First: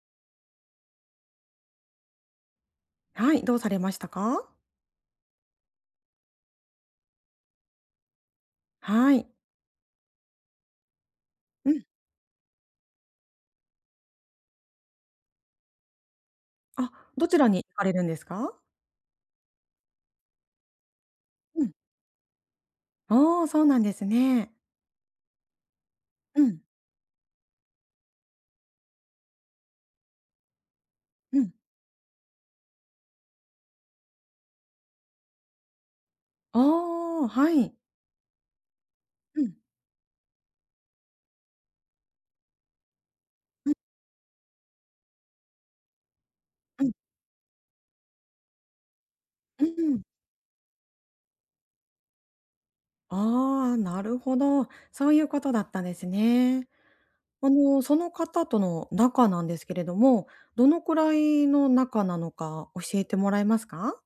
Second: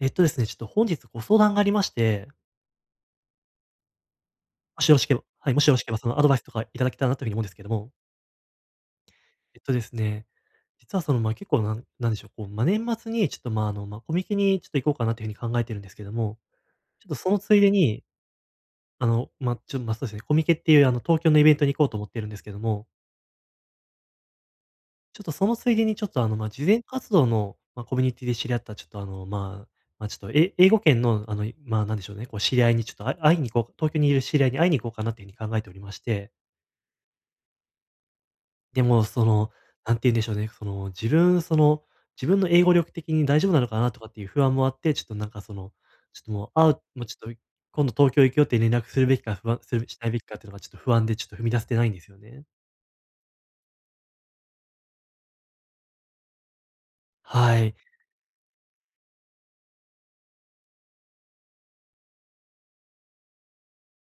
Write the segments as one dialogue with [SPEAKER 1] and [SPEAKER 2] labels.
[SPEAKER 1] えっとですね、ちょっと本日ご相談がありまして、
[SPEAKER 2] はい、どうされましたか？
[SPEAKER 1] もしよろしければはい、もしよろしければそのアドバイスとかいただけたらなというふうに思うんですけども。
[SPEAKER 2] はい。
[SPEAKER 1] えっとですね、実はその、まあ、結構
[SPEAKER 2] う
[SPEAKER 1] なん
[SPEAKER 2] ん。
[SPEAKER 1] なんでしょう、こう、まあ、年末にちょっと、まあ、まあ、コミケにちょっと行こうかなというふうに考えてるんですけども、
[SPEAKER 2] あ、
[SPEAKER 1] ちょっと
[SPEAKER 2] ど
[SPEAKER 1] そ
[SPEAKER 2] ち
[SPEAKER 1] の
[SPEAKER 2] ら
[SPEAKER 1] つい
[SPEAKER 2] に
[SPEAKER 1] で
[SPEAKER 2] 行かれる
[SPEAKER 1] に、
[SPEAKER 2] んですか？
[SPEAKER 1] まあ、ちょっと、まあ、そうですね、コミケっていうあの東京のイベン
[SPEAKER 2] う
[SPEAKER 1] ト
[SPEAKER 2] ん。
[SPEAKER 1] に行こうと思ってるんですけども、
[SPEAKER 2] ああ、そうなんですね。
[SPEAKER 1] ちょっとそのついでにちょっと
[SPEAKER 2] う
[SPEAKER 1] まあ、
[SPEAKER 2] ん、
[SPEAKER 1] 慈善活動の、まあ、コミュニティで知り合ったちょっとまあ、ちょっと英語圏の
[SPEAKER 2] うん。
[SPEAKER 1] まあ、なんでしょうね、こう知り合いにちょっとあ会いに行こう東京にいる知り合いに会いに行こうかなというふうに考えておりまして。
[SPEAKER 2] ああ、はい。
[SPEAKER 1] でも、そ
[SPEAKER 2] う
[SPEAKER 1] の、
[SPEAKER 2] ん、
[SPEAKER 1] なんて言うんでしょうね、その、自分の英語力的に大丈夫なの
[SPEAKER 2] う
[SPEAKER 1] か
[SPEAKER 2] ん
[SPEAKER 1] なとかっていう不安もあって、ちょっとなんかその、ちょっともう、
[SPEAKER 2] うん
[SPEAKER 1] もうちょっと今度東京行くよって連絡するべきか、
[SPEAKER 2] う
[SPEAKER 1] するし
[SPEAKER 2] ん。
[SPEAKER 1] ないべきかっていうのがちょっと不安で、ちょっと踏み出せてないんですよね。
[SPEAKER 2] ああ、なるほど。そういうことだったんですね。
[SPEAKER 1] はい。
[SPEAKER 2] その方との仲なんですけれども、どのくらいの仲なのか教えてもらえますか？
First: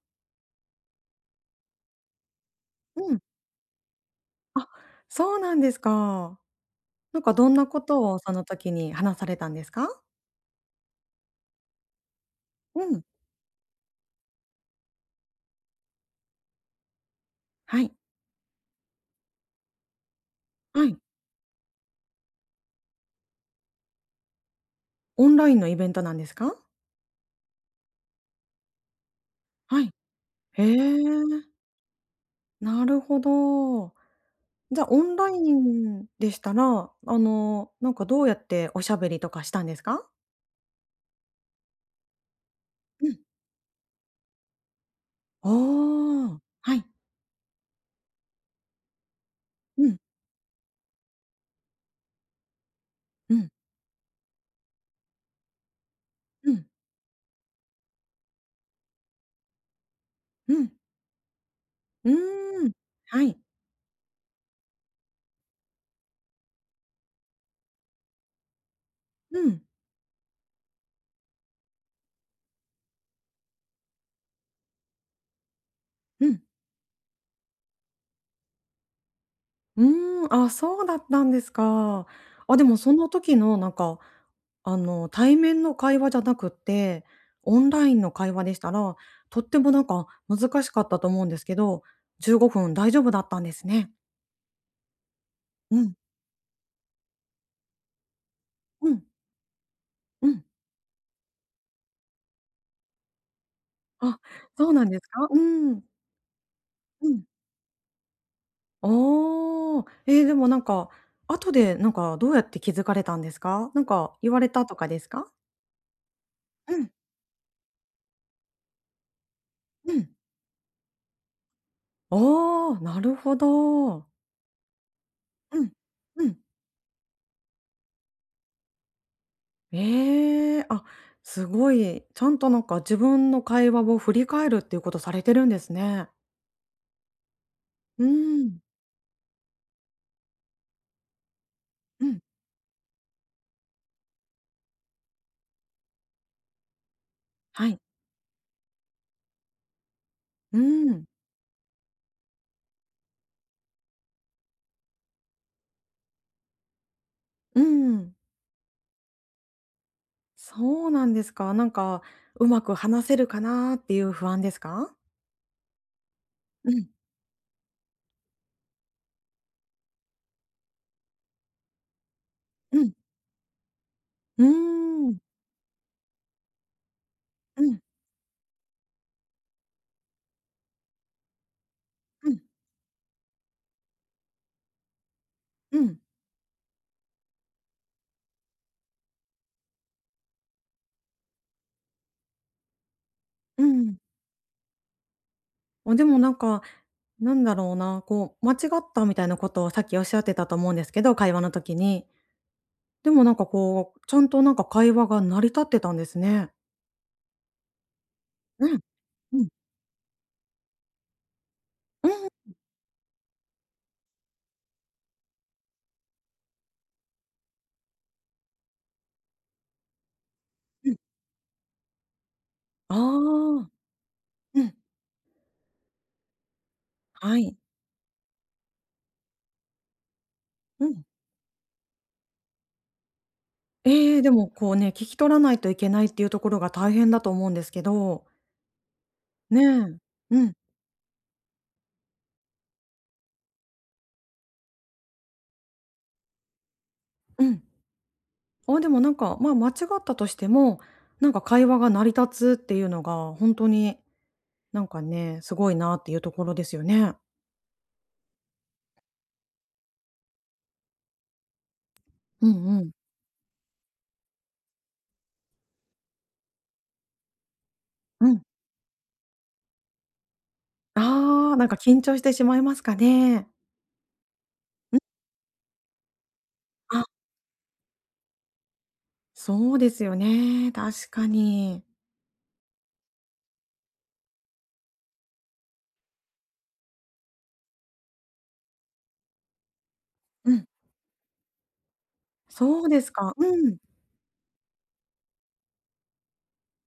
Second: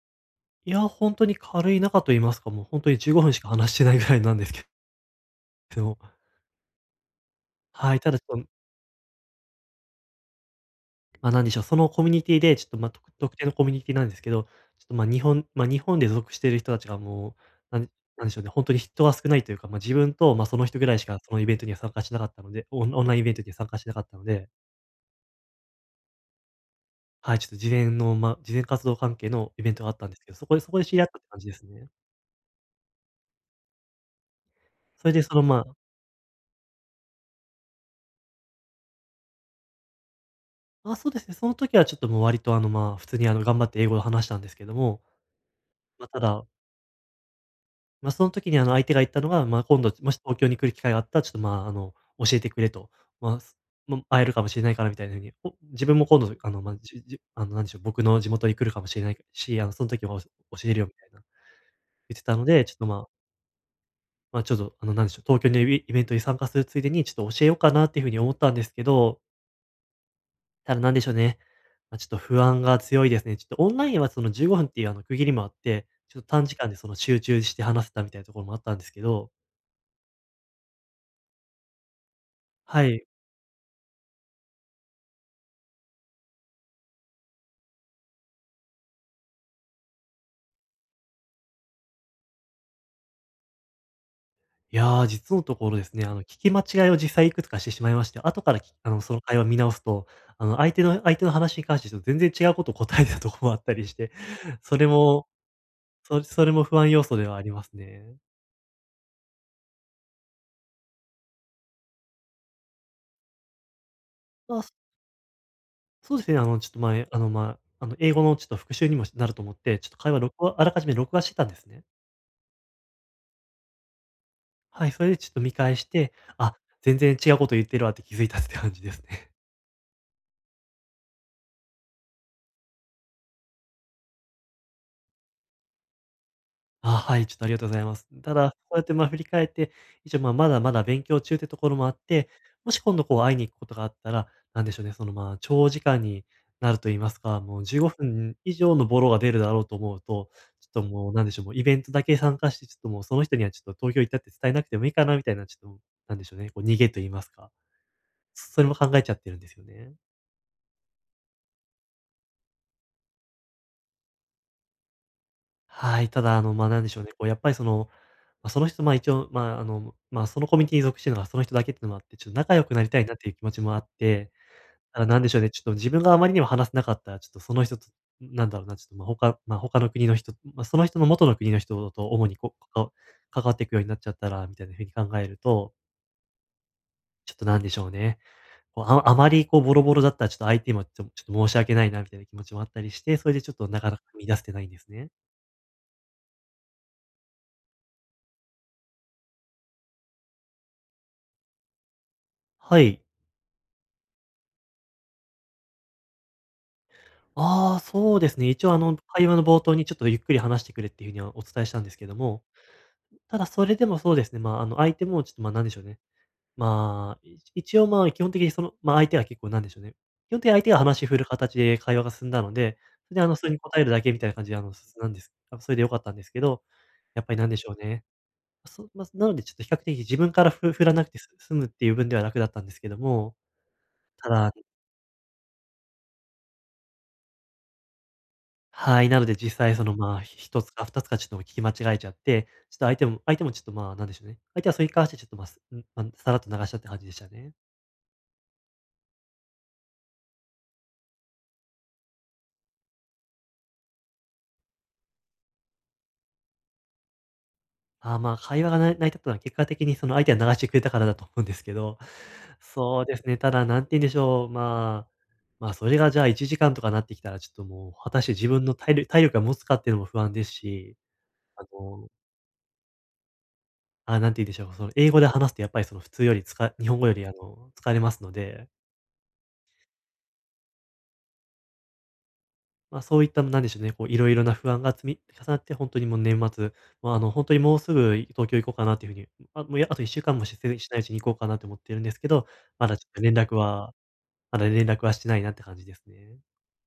[SPEAKER 1] いや、本当に軽い中と言いますか、もう本当に
[SPEAKER 2] う
[SPEAKER 1] 15
[SPEAKER 2] ん。
[SPEAKER 1] 分しか話してないぐらいなんですけ
[SPEAKER 2] あ、そうなんです
[SPEAKER 1] ど。
[SPEAKER 2] か。なんかどんなこ
[SPEAKER 1] はい、
[SPEAKER 2] と
[SPEAKER 1] た
[SPEAKER 2] を
[SPEAKER 1] だち
[SPEAKER 2] そ
[SPEAKER 1] ょっ
[SPEAKER 2] の
[SPEAKER 1] と
[SPEAKER 2] 時に話されたんですか？
[SPEAKER 1] まあ、なんでしょう、そのコミュニティで、ちょっと、
[SPEAKER 2] う
[SPEAKER 1] まあ、と
[SPEAKER 2] ん。
[SPEAKER 1] 特定のコミュニティなんですけど、ちょっと、まあ、日本で属している人たちがもう、な
[SPEAKER 2] は
[SPEAKER 1] ん
[SPEAKER 2] い。
[SPEAKER 1] なんでしょうね、本当に人が少ないというか、まあ、自分と、まあ、その人
[SPEAKER 2] は
[SPEAKER 1] ぐら
[SPEAKER 2] い。
[SPEAKER 1] いしかそのイベントには参加しなかったので、オンラインイベントには参加しなかったので、
[SPEAKER 2] オンラインのイベントなんですか？
[SPEAKER 1] はい、ちょっと事前の、まあ事前活動関係のイベン
[SPEAKER 2] は
[SPEAKER 1] ト
[SPEAKER 2] い。
[SPEAKER 1] があったんですけど、そこで
[SPEAKER 2] へ
[SPEAKER 1] そこで知り合ったって感じ
[SPEAKER 2] え、
[SPEAKER 1] ですね。
[SPEAKER 2] なるほど。じゃ、オ
[SPEAKER 1] それ
[SPEAKER 2] ン
[SPEAKER 1] で、
[SPEAKER 2] ラ
[SPEAKER 1] その、
[SPEAKER 2] イ
[SPEAKER 1] ま
[SPEAKER 2] ンでしたら、なんかどうやっておしゃべりとかしたんですか？
[SPEAKER 1] あ、そうですね、その時はちょっともう割と、まあ、普
[SPEAKER 2] う
[SPEAKER 1] 通
[SPEAKER 2] ん。
[SPEAKER 1] に、頑張って英語で話したんですけども、
[SPEAKER 2] あ
[SPEAKER 1] まあ、た
[SPEAKER 2] あ、
[SPEAKER 1] だ
[SPEAKER 2] はい。
[SPEAKER 1] まあ、その時にあの相手が言ったのが、まあ、今
[SPEAKER 2] う
[SPEAKER 1] 度
[SPEAKER 2] ん、
[SPEAKER 1] もし東京に来る機会があったら、ちょっとまあ、教えてくれと。
[SPEAKER 2] う
[SPEAKER 1] まあ、
[SPEAKER 2] ん、
[SPEAKER 1] 会えるかもしれないからみたいなふうに、自分も今度
[SPEAKER 2] う
[SPEAKER 1] あの、
[SPEAKER 2] ん、
[SPEAKER 1] まあ、あの、なんでしょう、僕の地元に来るかもしれないし、あの、その時はおし
[SPEAKER 2] う
[SPEAKER 1] 教
[SPEAKER 2] ん。
[SPEAKER 1] えるよみたいな
[SPEAKER 2] う
[SPEAKER 1] 言ってたので、
[SPEAKER 2] ーん。
[SPEAKER 1] ちょっとまあ、
[SPEAKER 2] はい。
[SPEAKER 1] まあ、ちょっとなんでしょう、東京のイベントに参加するついでに、ちょっと教えようかなっていう風に思ったんですけど、
[SPEAKER 2] うん、
[SPEAKER 1] ただなんでしょうね、まあ、ちょっと不安が強いですね。ちょっとオンラインはその15分っていうあの区切りもあって、ちょっ
[SPEAKER 2] う
[SPEAKER 1] と
[SPEAKER 2] ん。
[SPEAKER 1] 短時間でその集中して話せたみたいなところもあったんですけど。
[SPEAKER 2] うーん、あ、そうだったんですか。あ、でも
[SPEAKER 1] は
[SPEAKER 2] そ
[SPEAKER 1] い。
[SPEAKER 2] の時のなんか、対面の会話じゃなくって、オンラインの会話でしたら、とってもなんか難しかったと思うんですけど、15分大丈夫だったんですね。
[SPEAKER 1] いやー、実のとこ
[SPEAKER 2] う
[SPEAKER 1] ろで
[SPEAKER 2] ん、
[SPEAKER 1] すね、聞き間違いを実際いくつかしてしまいまして、後からき
[SPEAKER 2] う
[SPEAKER 1] あの、
[SPEAKER 2] ん、
[SPEAKER 1] その会話見直すと、
[SPEAKER 2] うん。
[SPEAKER 1] 相手の話に関してちょっと全然違うことを答えてたところもあったりして、
[SPEAKER 2] あ、そう
[SPEAKER 1] そ
[SPEAKER 2] な
[SPEAKER 1] れ
[SPEAKER 2] んですか？
[SPEAKER 1] も、
[SPEAKER 2] うん、
[SPEAKER 1] それも不安要
[SPEAKER 2] う
[SPEAKER 1] 素
[SPEAKER 2] ん。
[SPEAKER 1] ではありますね。
[SPEAKER 2] ああ、ええ、でもなんか、後でなんかどうやって気づかれたんですか？なんか言われ
[SPEAKER 1] まあ、
[SPEAKER 2] た
[SPEAKER 1] そ
[SPEAKER 2] とかですか？
[SPEAKER 1] そうですね、ちょっ
[SPEAKER 2] う
[SPEAKER 1] と
[SPEAKER 2] ん、
[SPEAKER 1] 前、英語のちょっと復習にもなると思って、ちょっ
[SPEAKER 2] う
[SPEAKER 1] と
[SPEAKER 2] ん。
[SPEAKER 1] 会話録画あらかじめ録画してたんですね。
[SPEAKER 2] ああ、なるほど。
[SPEAKER 1] はい、それでちょっと見
[SPEAKER 2] うん、
[SPEAKER 1] 返して、
[SPEAKER 2] うん。
[SPEAKER 1] あ、全然違うこと言ってるわって気づいたって感じですね。
[SPEAKER 2] ええ、あ、すごい、ちゃんとなんか自分の会話を振り返るっていうことされてるんですね。
[SPEAKER 1] あ、はい、ちょっとありがとうございま
[SPEAKER 2] うー
[SPEAKER 1] す。ただ、
[SPEAKER 2] ん、
[SPEAKER 1] そうやって、ま、振り返って、一応、ま、まだまだ勉強中ってところもあっ
[SPEAKER 2] うん、
[SPEAKER 1] て、もし今度、こう、会いに行くことがあったら、なんでしょうね、その、まあ、長時間になると言いますか、もう
[SPEAKER 2] はい、
[SPEAKER 1] 15分以上のボロが出るだろうと思うと、
[SPEAKER 2] う
[SPEAKER 1] ちょっと
[SPEAKER 2] ーん、
[SPEAKER 1] もう、なんでしょう、もうイベントだけ参加して、ちょっともうその人にはちょっと東京行ったって伝えなくてもいいかなみたいな、ちょっと、なんでしょうね、こう、逃げと言いますか、
[SPEAKER 2] うん、
[SPEAKER 1] それも考えちゃってるんですよね。
[SPEAKER 2] そうなんですか。なんか、うまく話せるかなっていう不安ですか？
[SPEAKER 1] はい、ただ、まあ、
[SPEAKER 2] う
[SPEAKER 1] なん
[SPEAKER 2] ん、
[SPEAKER 1] でしょうね、こうやっぱりその、まあ、その人、まあ、一応、まあ、まあ、そのコミュニティに属しているのがその人だけっていうのもあって、ちょっと仲良く
[SPEAKER 2] う
[SPEAKER 1] なり
[SPEAKER 2] ん、
[SPEAKER 1] たいなっていう気持ちもあって、
[SPEAKER 2] うー
[SPEAKER 1] ただ
[SPEAKER 2] ん、
[SPEAKER 1] なんでしょうね、ちょっと自分があまりにも話せなかったら、ちょっとそ
[SPEAKER 2] う
[SPEAKER 1] の人
[SPEAKER 2] ん、
[SPEAKER 1] と、なんだろうな、ちょっと、ま、あ他まあ、他の国の人、まあ、その人の元の国の人と主
[SPEAKER 2] う
[SPEAKER 1] に
[SPEAKER 2] ん、
[SPEAKER 1] こう、関わっていくようになっちゃったら、みたいな風に考えると、
[SPEAKER 2] うん、
[SPEAKER 1] ちょっとなんでしょうね、こう、あまりこうボロボロだったらちょっと相手もちょっと申し訳ないなみたいな気持ちもあったりして、それでちょっ
[SPEAKER 2] う
[SPEAKER 1] となか
[SPEAKER 2] ん。
[SPEAKER 1] なか見出せてないんですね。
[SPEAKER 2] あ、でもなんか、なんだろうな、こう、間違ったみたいなことをさっきおっしゃってたと思うんですけど、会話の時に。
[SPEAKER 1] はい。
[SPEAKER 2] でもなんかこう、ちゃんとなんか会話が成り立ってたんですね。
[SPEAKER 1] ああ、そうですね。一応
[SPEAKER 2] うん。
[SPEAKER 1] 会話
[SPEAKER 2] う
[SPEAKER 1] の
[SPEAKER 2] ん。
[SPEAKER 1] 冒頭にちょっとゆっくり話してくれっていうふうにはお伝えしたんですけ
[SPEAKER 2] うん
[SPEAKER 1] ども、ただそれでもそうですね、まあ、相手もちょっと、まあ、なんでしょうね。まあ、一応まあ、基本的にその、まあ、相手は結構なんでしょうね。基本的に相手が
[SPEAKER 2] うん。
[SPEAKER 1] 話振る形で会話が進んだので、
[SPEAKER 2] あ
[SPEAKER 1] それでそれに
[SPEAKER 2] あ。
[SPEAKER 1] 答えるだけみたいな感じで、
[SPEAKER 2] うん。
[SPEAKER 1] 進んだんです。あそれで良かったんですけど、やっぱり
[SPEAKER 2] は
[SPEAKER 1] なん
[SPEAKER 2] い。
[SPEAKER 1] でしょうね。まあ、なのでちょっと比較的自分からふ
[SPEAKER 2] う
[SPEAKER 1] 振ら
[SPEAKER 2] ん。
[SPEAKER 1] なくて済むっていう分では楽だったんですけども、
[SPEAKER 2] ええ、
[SPEAKER 1] た
[SPEAKER 2] でも
[SPEAKER 1] だ
[SPEAKER 2] こうね、聞き取らないといけないっていうところが大変だと思うんですけど、
[SPEAKER 1] はい、なので実
[SPEAKER 2] ね
[SPEAKER 1] 際その、
[SPEAKER 2] え。
[SPEAKER 1] まあ、ひ
[SPEAKER 2] う
[SPEAKER 1] ひ
[SPEAKER 2] ん
[SPEAKER 1] とつか二つかちょっと聞き間違えちゃって、ちょっと相手もちょっと、まあ、なんでしょうね、相手はそれに関してちょっと、まあ、すん、ま、さらっと流したって感じでした
[SPEAKER 2] う
[SPEAKER 1] ね。
[SPEAKER 2] ん。あ、でもなんか、間違ったとしても、なんか会話が成り立つっていうのがほんとになんかね、すごいなっていうところですよね。
[SPEAKER 1] ああ、まあ、会話が成り立ったのは結果的にその相手が流してくれたからだと思うんですけど、
[SPEAKER 2] うんうん。
[SPEAKER 1] そうですね、ただ何て言うんでしょう、まあ、まあ、それがじゃあ1時間とかなってきたらちょっともう果たし
[SPEAKER 2] う
[SPEAKER 1] て
[SPEAKER 2] ん。
[SPEAKER 1] 自分の体力が持つかっていうのも不安ですし、
[SPEAKER 2] ああ、
[SPEAKER 1] あ
[SPEAKER 2] なんか緊
[SPEAKER 1] の、
[SPEAKER 2] 張してしまいますかね。
[SPEAKER 1] ああ、何て言うんでしょう、その
[SPEAKER 2] うん。
[SPEAKER 1] 英語で話すとやっぱりその普通よりつか日本
[SPEAKER 2] あ、
[SPEAKER 1] 語より疲れますので、
[SPEAKER 2] そうですよね、確かに。
[SPEAKER 1] まあ、そういったなんでしょうね、こういろいろな不安が積み重なって、本当にもう年末、まあ、本当にもうすぐ東京行こうかなっていうふうに、あ、もう、や、あと1週間も
[SPEAKER 2] う
[SPEAKER 1] し
[SPEAKER 2] ん、
[SPEAKER 1] せしないうちに行こうかなと思ってるんですけど、
[SPEAKER 2] そう
[SPEAKER 1] まだ
[SPEAKER 2] で
[SPEAKER 1] ちょ
[SPEAKER 2] す
[SPEAKER 1] っと
[SPEAKER 2] か。
[SPEAKER 1] 連絡
[SPEAKER 2] うん。
[SPEAKER 1] はまだ連絡はしてないなって感じですね。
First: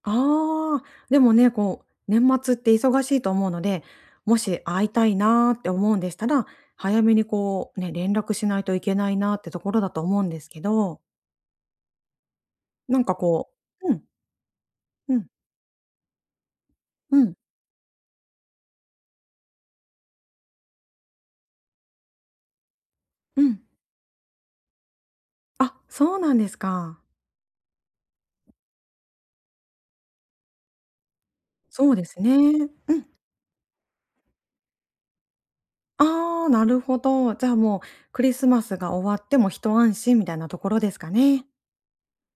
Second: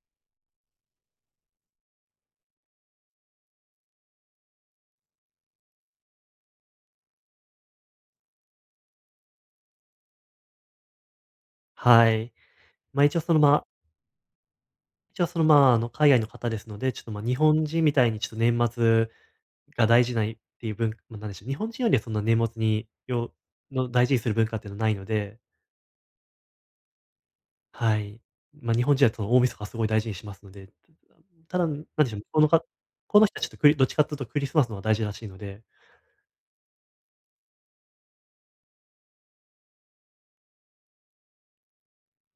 [SPEAKER 2] ああ、でもね、こう、年末って忙しいと思うので、もし会いたいなーって思うんでしたら、早めにこう、ね、連絡しないといけないなーってところだと思うんですけど、
[SPEAKER 1] はい。
[SPEAKER 2] なん
[SPEAKER 1] ま、
[SPEAKER 2] か
[SPEAKER 1] 一応その、
[SPEAKER 2] こ
[SPEAKER 1] まあ
[SPEAKER 2] ううん、う
[SPEAKER 1] 一応
[SPEAKER 2] ん、
[SPEAKER 1] その、まあ、あの、海外の方ですので、ちょっと、
[SPEAKER 2] う
[SPEAKER 1] ま、
[SPEAKER 2] ん、
[SPEAKER 1] 日本人みたいにちょっと年末が大事ないっていう文まあ、なんでしょう、日本人よりはそんな年末によ
[SPEAKER 2] うん。
[SPEAKER 1] の大事にする文化っていうのはないので、
[SPEAKER 2] あ、そうなんですか。
[SPEAKER 1] はい。まあ、日本人はその大晦日はすごい大事にしますので、ただ、なん
[SPEAKER 2] そうで
[SPEAKER 1] でしょ
[SPEAKER 2] す
[SPEAKER 1] うね、
[SPEAKER 2] ね。
[SPEAKER 1] 向こうのか
[SPEAKER 2] うん。
[SPEAKER 1] この人はちょっとどっちかっていうとクリスマスの方が大事らしいので、
[SPEAKER 2] ああ、なるほど。じゃあもう、クリスマスが終わっても一安心みたいなところですかね。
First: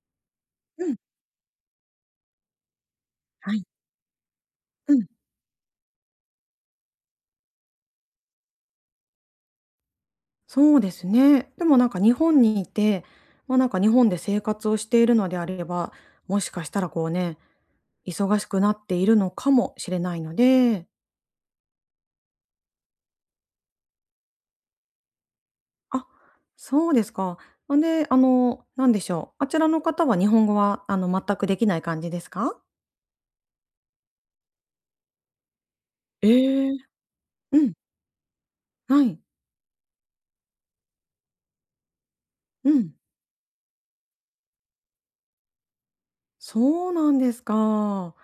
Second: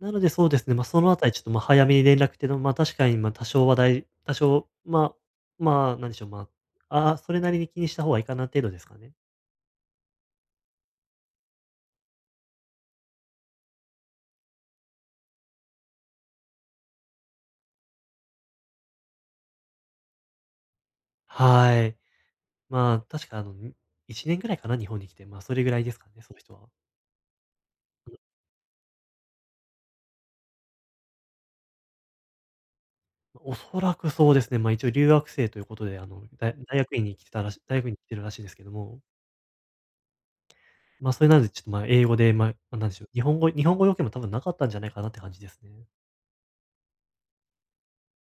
[SPEAKER 1] なのでそうですね、ま
[SPEAKER 2] う
[SPEAKER 1] あ、
[SPEAKER 2] ん、
[SPEAKER 1] そのあたりちょっと、ま、早めに連絡っていうのも、ま、確かに、ま、多
[SPEAKER 2] はい。
[SPEAKER 1] 少はだい多少、
[SPEAKER 2] う
[SPEAKER 1] ま
[SPEAKER 2] ん。
[SPEAKER 1] あ、まあ、なんでしょう、ああ、それなりに気にした方がいいかな程度ですかね。
[SPEAKER 2] そうですね。でもなんか日本にいて、なんか日本で生活をしているのであれば、もしかしたらこうね、忙しくなっているのかもしれないので、
[SPEAKER 1] はい。まあ、確かあの、にいちねん1年ぐらいかな、日本に来て、まあ、それぐらいです
[SPEAKER 2] あ、
[SPEAKER 1] かね、その人は。
[SPEAKER 2] そうですか。なんで、なんでしょう。あちらの方は日本語は全くできない感じですか？
[SPEAKER 1] まあおそらくそうですね、まあ、一応留学生ということで、あの、
[SPEAKER 2] ええ。うん、
[SPEAKER 1] 大学院に来てるらしいですけども。
[SPEAKER 2] はい、
[SPEAKER 1] まあ、それなので、ちょっと、まあ、英語で、まあ、
[SPEAKER 2] う
[SPEAKER 1] ま、な
[SPEAKER 2] ん、
[SPEAKER 1] んでしょう、日本語要件も多分なかったんじゃないかなって感じですね。
[SPEAKER 2] そうなんですか。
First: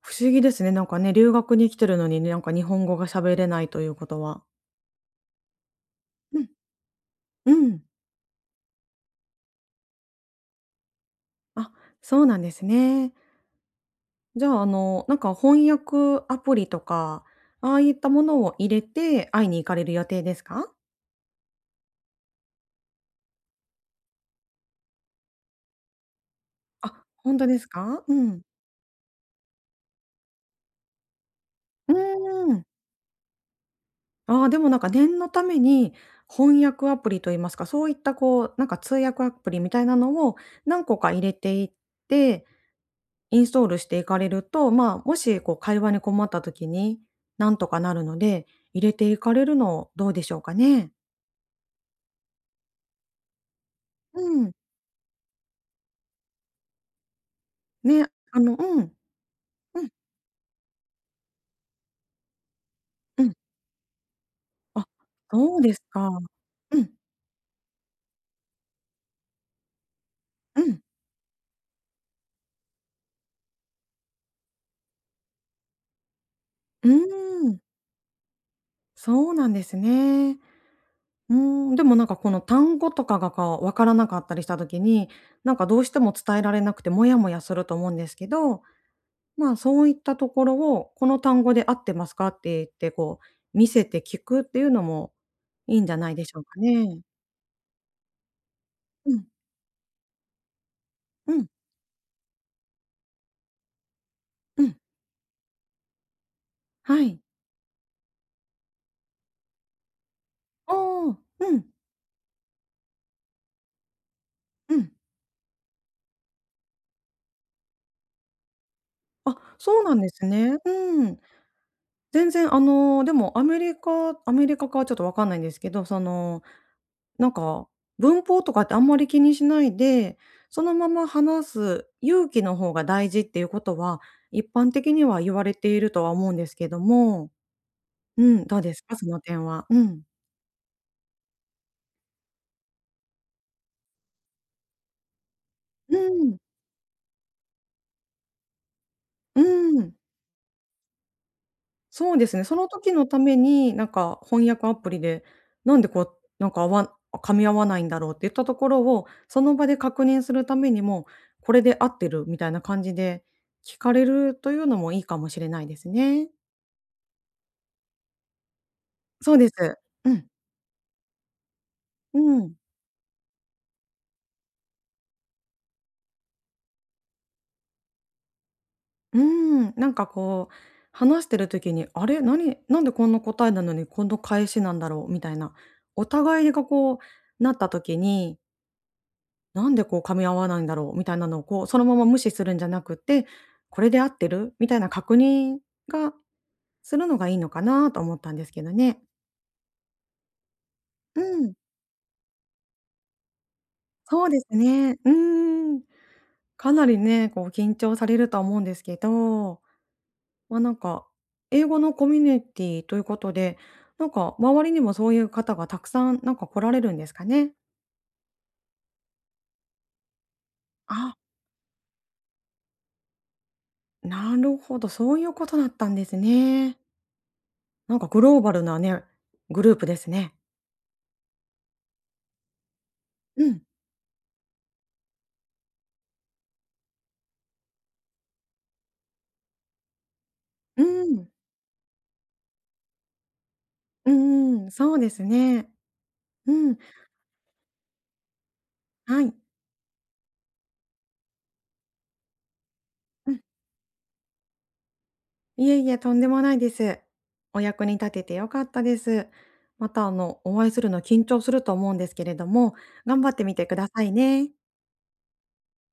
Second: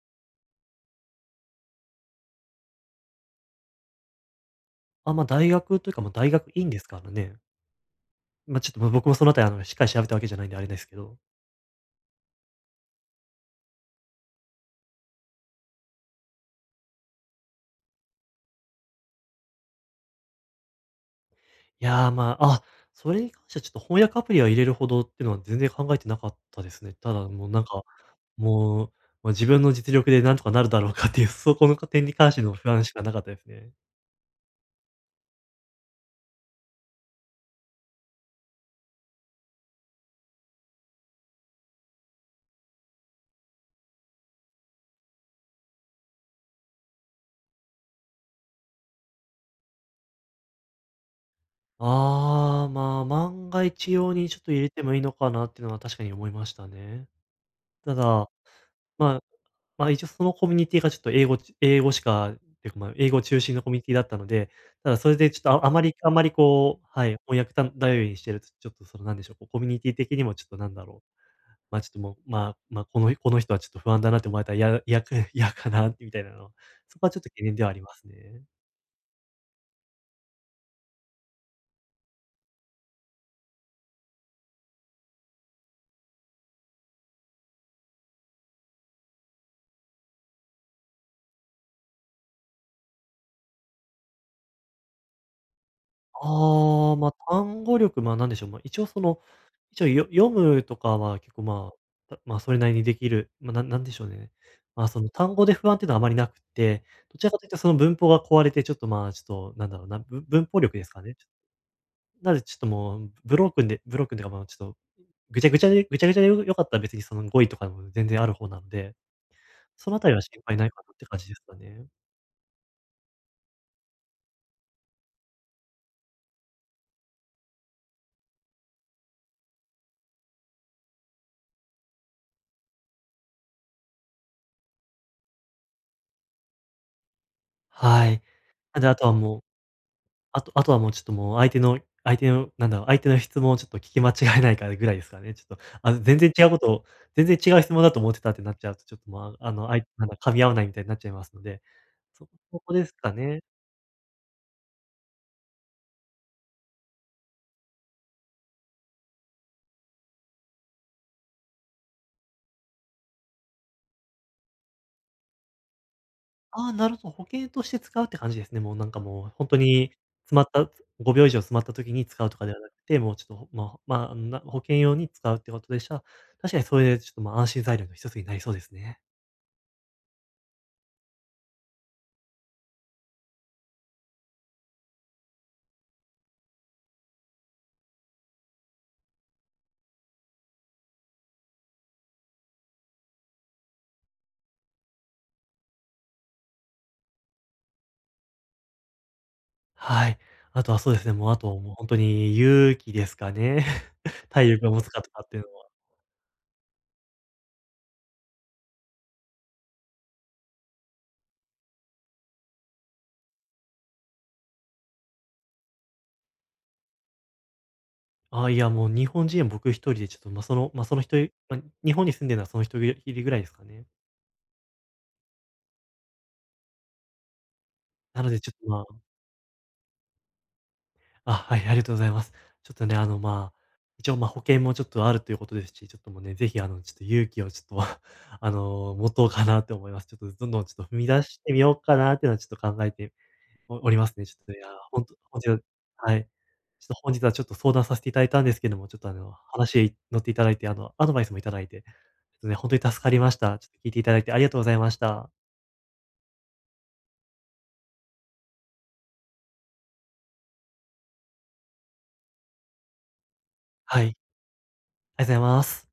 [SPEAKER 2] 不思議ですね。なんかね、留学に来てるのにね、なんか日本語が喋れないということは。
[SPEAKER 1] あ、まあ、大学というか、まあ、大
[SPEAKER 2] うん、
[SPEAKER 1] 学院ですからね。
[SPEAKER 2] うん。
[SPEAKER 1] まあ、ちょっと、ま、僕もそのあたり、あの、しっかり調べたわけじゃないんであれですけど。
[SPEAKER 2] あ、そうなんですね。じゃあ、なんか翻訳アプリとか、ああいったものを入れて会いに行かれる予定ですか？
[SPEAKER 1] いやー、まあ、あ、それに関してはちょっと翻訳アプリは入れるほどっていうのは全然考えてなかったです
[SPEAKER 2] あ、
[SPEAKER 1] ね。ただ、
[SPEAKER 2] ほんと
[SPEAKER 1] もう、
[SPEAKER 2] で
[SPEAKER 1] なん
[SPEAKER 2] す
[SPEAKER 1] か、
[SPEAKER 2] か？うん。
[SPEAKER 1] もう、ま、自分の実力でなんとかなるだろうかっていう、その
[SPEAKER 2] う
[SPEAKER 1] 点に関して
[SPEAKER 2] ー
[SPEAKER 1] の
[SPEAKER 2] ん。
[SPEAKER 1] 不安しかなかったですね。
[SPEAKER 2] ああ、でもなんか念のために、翻訳アプリと言いますか、そういったこう、なんか通訳アプリみたいなのを何個か入れていって、インストールしていかれると、もしこう会話に困った時に、なんとかなるので、入れていかれるのどうでしょうかね？
[SPEAKER 1] ああ、ま、あ万が一用
[SPEAKER 2] う
[SPEAKER 1] にちょっと
[SPEAKER 2] ん。
[SPEAKER 1] 入れてもいいのかなっていうのは確かに思いましたね。ただ、
[SPEAKER 2] ね、うん。
[SPEAKER 1] まあ、
[SPEAKER 2] う
[SPEAKER 1] ま
[SPEAKER 2] ん、
[SPEAKER 1] あ、一応そのコミュニティがちょっと英語しかっていうか、まあ、英語
[SPEAKER 2] うん。
[SPEAKER 1] 中心のコミュニティだったので、
[SPEAKER 2] あ、
[SPEAKER 1] ただそれでちょっと、
[SPEAKER 2] そう
[SPEAKER 1] ああ
[SPEAKER 2] で
[SPEAKER 1] ま
[SPEAKER 2] す
[SPEAKER 1] り
[SPEAKER 2] か。
[SPEAKER 1] あまり
[SPEAKER 2] う
[SPEAKER 1] こう
[SPEAKER 2] ん、
[SPEAKER 1] はい、翻訳頼りにしてると、ちょっとそのなんでしょう、こうコミュニティ的にもちょっと
[SPEAKER 2] う
[SPEAKER 1] なん
[SPEAKER 2] ん、
[SPEAKER 1] だろう、ま、ちょっともう、まあ、まあ、この人はちょっと不安だなって思われたら、嫌かなみたいなの、
[SPEAKER 2] う
[SPEAKER 1] そこはちょっと懸
[SPEAKER 2] ー
[SPEAKER 1] 念
[SPEAKER 2] ん、
[SPEAKER 1] ではありますね。
[SPEAKER 2] そうなんですね。うーん、でもなんかこの単語とかがかわからなかったりした時に、なんかどうしても伝えられなくてモヤモヤすると思うんですけど、そういったところを「この単語で合ってますか？」って言って、こう見せて聞くっていうのもいいんじゃないでしょうか
[SPEAKER 1] ああ、
[SPEAKER 2] ね。
[SPEAKER 1] まあ、単語力、まあ、なんでしょう、まあ、一応そ
[SPEAKER 2] う
[SPEAKER 1] の、
[SPEAKER 2] ん、
[SPEAKER 1] 一応読むとかは
[SPEAKER 2] う
[SPEAKER 1] 結構、
[SPEAKER 2] ん、
[SPEAKER 1] まあ、それなりにできる、まあ、なんでしょうね。
[SPEAKER 2] うん、
[SPEAKER 1] まあ、その単語で不安っていうのはあまりなくて、
[SPEAKER 2] は
[SPEAKER 1] ど
[SPEAKER 2] い。
[SPEAKER 1] ちらかというとその文法が壊れて、ちょっと、まあ、ちょっとなんだろうな、文法
[SPEAKER 2] あ
[SPEAKER 1] 力ですかね。
[SPEAKER 2] あ、うん、
[SPEAKER 1] なのでちょっともう、ブロークンでブロークンっいうか、まあ、ちょっ
[SPEAKER 2] う
[SPEAKER 1] と
[SPEAKER 2] ん。
[SPEAKER 1] ぐちゃぐちゃで良かったら別にその語彙とかでも全然ある方なので、
[SPEAKER 2] あ、そう
[SPEAKER 1] そ
[SPEAKER 2] な
[SPEAKER 1] のあ
[SPEAKER 2] んで
[SPEAKER 1] たりは
[SPEAKER 2] す
[SPEAKER 1] 心配
[SPEAKER 2] ね。
[SPEAKER 1] ないかなっ
[SPEAKER 2] う
[SPEAKER 1] て
[SPEAKER 2] ん。
[SPEAKER 1] 感じですかね。
[SPEAKER 2] 全然、でもアメリカかはちょっとわかんないんですけど、なんか、文法とかってあんまり気にしないで、そのまま話す勇気の方が大事っていうことは、一般的には言われているとは思うんですけども、
[SPEAKER 1] はい。
[SPEAKER 2] うん、どうで
[SPEAKER 1] なん
[SPEAKER 2] す
[SPEAKER 1] であ
[SPEAKER 2] か？そ
[SPEAKER 1] とは
[SPEAKER 2] の
[SPEAKER 1] もう
[SPEAKER 2] 点は。うん。
[SPEAKER 1] ちょっともう相手の相手の、なんだろう、相手の質問をちょっと聞き間違えないかぐらいですかね。ちょっと、
[SPEAKER 2] う
[SPEAKER 1] 全然
[SPEAKER 2] ん、
[SPEAKER 1] 違うことを全然違う質問だと思ってたってなっちゃうと、ちょっと、ま
[SPEAKER 2] う
[SPEAKER 1] あ、あの、相
[SPEAKER 2] ん。
[SPEAKER 1] なんだ、噛み合わないみたいになっちゃいますので、
[SPEAKER 2] そうで
[SPEAKER 1] そ
[SPEAKER 2] すね、そ
[SPEAKER 1] そ
[SPEAKER 2] の
[SPEAKER 1] こで
[SPEAKER 2] 時
[SPEAKER 1] す
[SPEAKER 2] の
[SPEAKER 1] か
[SPEAKER 2] ため
[SPEAKER 1] ね。
[SPEAKER 2] に、なんか翻訳アプリで、なんでこう、なんか、合わん噛み合わないんだろうって言ったところを、その場で確認するためにも、これで合ってるみたいな感じで聞かれるというのもいいかもしれないですね。
[SPEAKER 1] ああ、なるほど、保険として使うって感じですね。もう
[SPEAKER 2] そうで
[SPEAKER 1] 本
[SPEAKER 2] す。
[SPEAKER 1] 当に
[SPEAKER 2] うん。
[SPEAKER 1] 詰まった5秒以上詰まった時に
[SPEAKER 2] う
[SPEAKER 1] 使うとかで
[SPEAKER 2] ん。
[SPEAKER 1] はなくて、もうちょっと、まあ、まあ、あのな保険用に使うってことでしたら、確かにそれでちょっと、ま、安心材料の一つになりそうですね。
[SPEAKER 2] うん、なんかこう、話してる時に、あれ、何なんでこんな答えなのに、この返しなんだろうみたいな、お互いがこう、なった時になんでこう噛み合わないんだろうみたいなのをこう、そのまま無視するんじゃなくて、これで合ってるみたいな確認がするのがいいのかなと思ったんですけどね。
[SPEAKER 1] はい。あとはそうですね、
[SPEAKER 2] うん、
[SPEAKER 1] もう本当に勇気ですかね。
[SPEAKER 2] そうです
[SPEAKER 1] 体力が持つ
[SPEAKER 2] ね。
[SPEAKER 1] かと
[SPEAKER 2] う
[SPEAKER 1] かっていうのは。
[SPEAKER 2] ーん。かなりね、こう緊張されるとは思うんですけど、なんか、英語のコミュニティということで、なんか周りにもそういう方がたくさんなんか来られるんですかね？
[SPEAKER 1] ああ、いや、もう日本人は僕一人でちょっと、ま、そのま、その
[SPEAKER 2] あ、
[SPEAKER 1] 一人ま、日本に住んでるのはその一人ぐらいですかね。
[SPEAKER 2] なるほど、そういうことだったんですね。なんかグ
[SPEAKER 1] なの
[SPEAKER 2] ロー
[SPEAKER 1] でち
[SPEAKER 2] バ
[SPEAKER 1] ょっ
[SPEAKER 2] ル
[SPEAKER 1] と、
[SPEAKER 2] な
[SPEAKER 1] まあ、
[SPEAKER 2] ね、グループですね。
[SPEAKER 1] あ、はい、ありがとうございます。ちょっとね、あの、
[SPEAKER 2] う
[SPEAKER 1] まあ、
[SPEAKER 2] ん。
[SPEAKER 1] 一応、ま、保険もちょっとあるということですし、ちょっともうね、ぜひ、あの、ちょっと勇気をちょっと、あの、持とうかなって思います。ちょっとどんどんち
[SPEAKER 2] う
[SPEAKER 1] ょっと踏み
[SPEAKER 2] ー
[SPEAKER 1] 出
[SPEAKER 2] ん、
[SPEAKER 1] してみようかなっていうのはちょっと考えておりま
[SPEAKER 2] う
[SPEAKER 1] すね。ちょっと、い
[SPEAKER 2] んう
[SPEAKER 1] や、
[SPEAKER 2] ん、そう
[SPEAKER 1] ほん
[SPEAKER 2] で
[SPEAKER 1] と
[SPEAKER 2] す
[SPEAKER 1] 本日は
[SPEAKER 2] ね。
[SPEAKER 1] はい。
[SPEAKER 2] うん、
[SPEAKER 1] ちょっと本日はちょっと相談させていただいたんですけども、ちょっとあ
[SPEAKER 2] は
[SPEAKER 1] の、
[SPEAKER 2] い。
[SPEAKER 1] 話乗っていただいて、あの、アドバイスもいただいて、ちょっとね、ほんとに助かり
[SPEAKER 2] う
[SPEAKER 1] まし
[SPEAKER 2] ん、
[SPEAKER 1] た。ちょっと聞いていただいてありがとうございました。
[SPEAKER 2] いえいえ、とんでもないです。お役に立てて良かったです。また、お会いするの緊張すると思うんですけれども、頑張ってみてくださ
[SPEAKER 1] は
[SPEAKER 2] い
[SPEAKER 1] い、
[SPEAKER 2] ね。
[SPEAKER 1] ありがとうございます。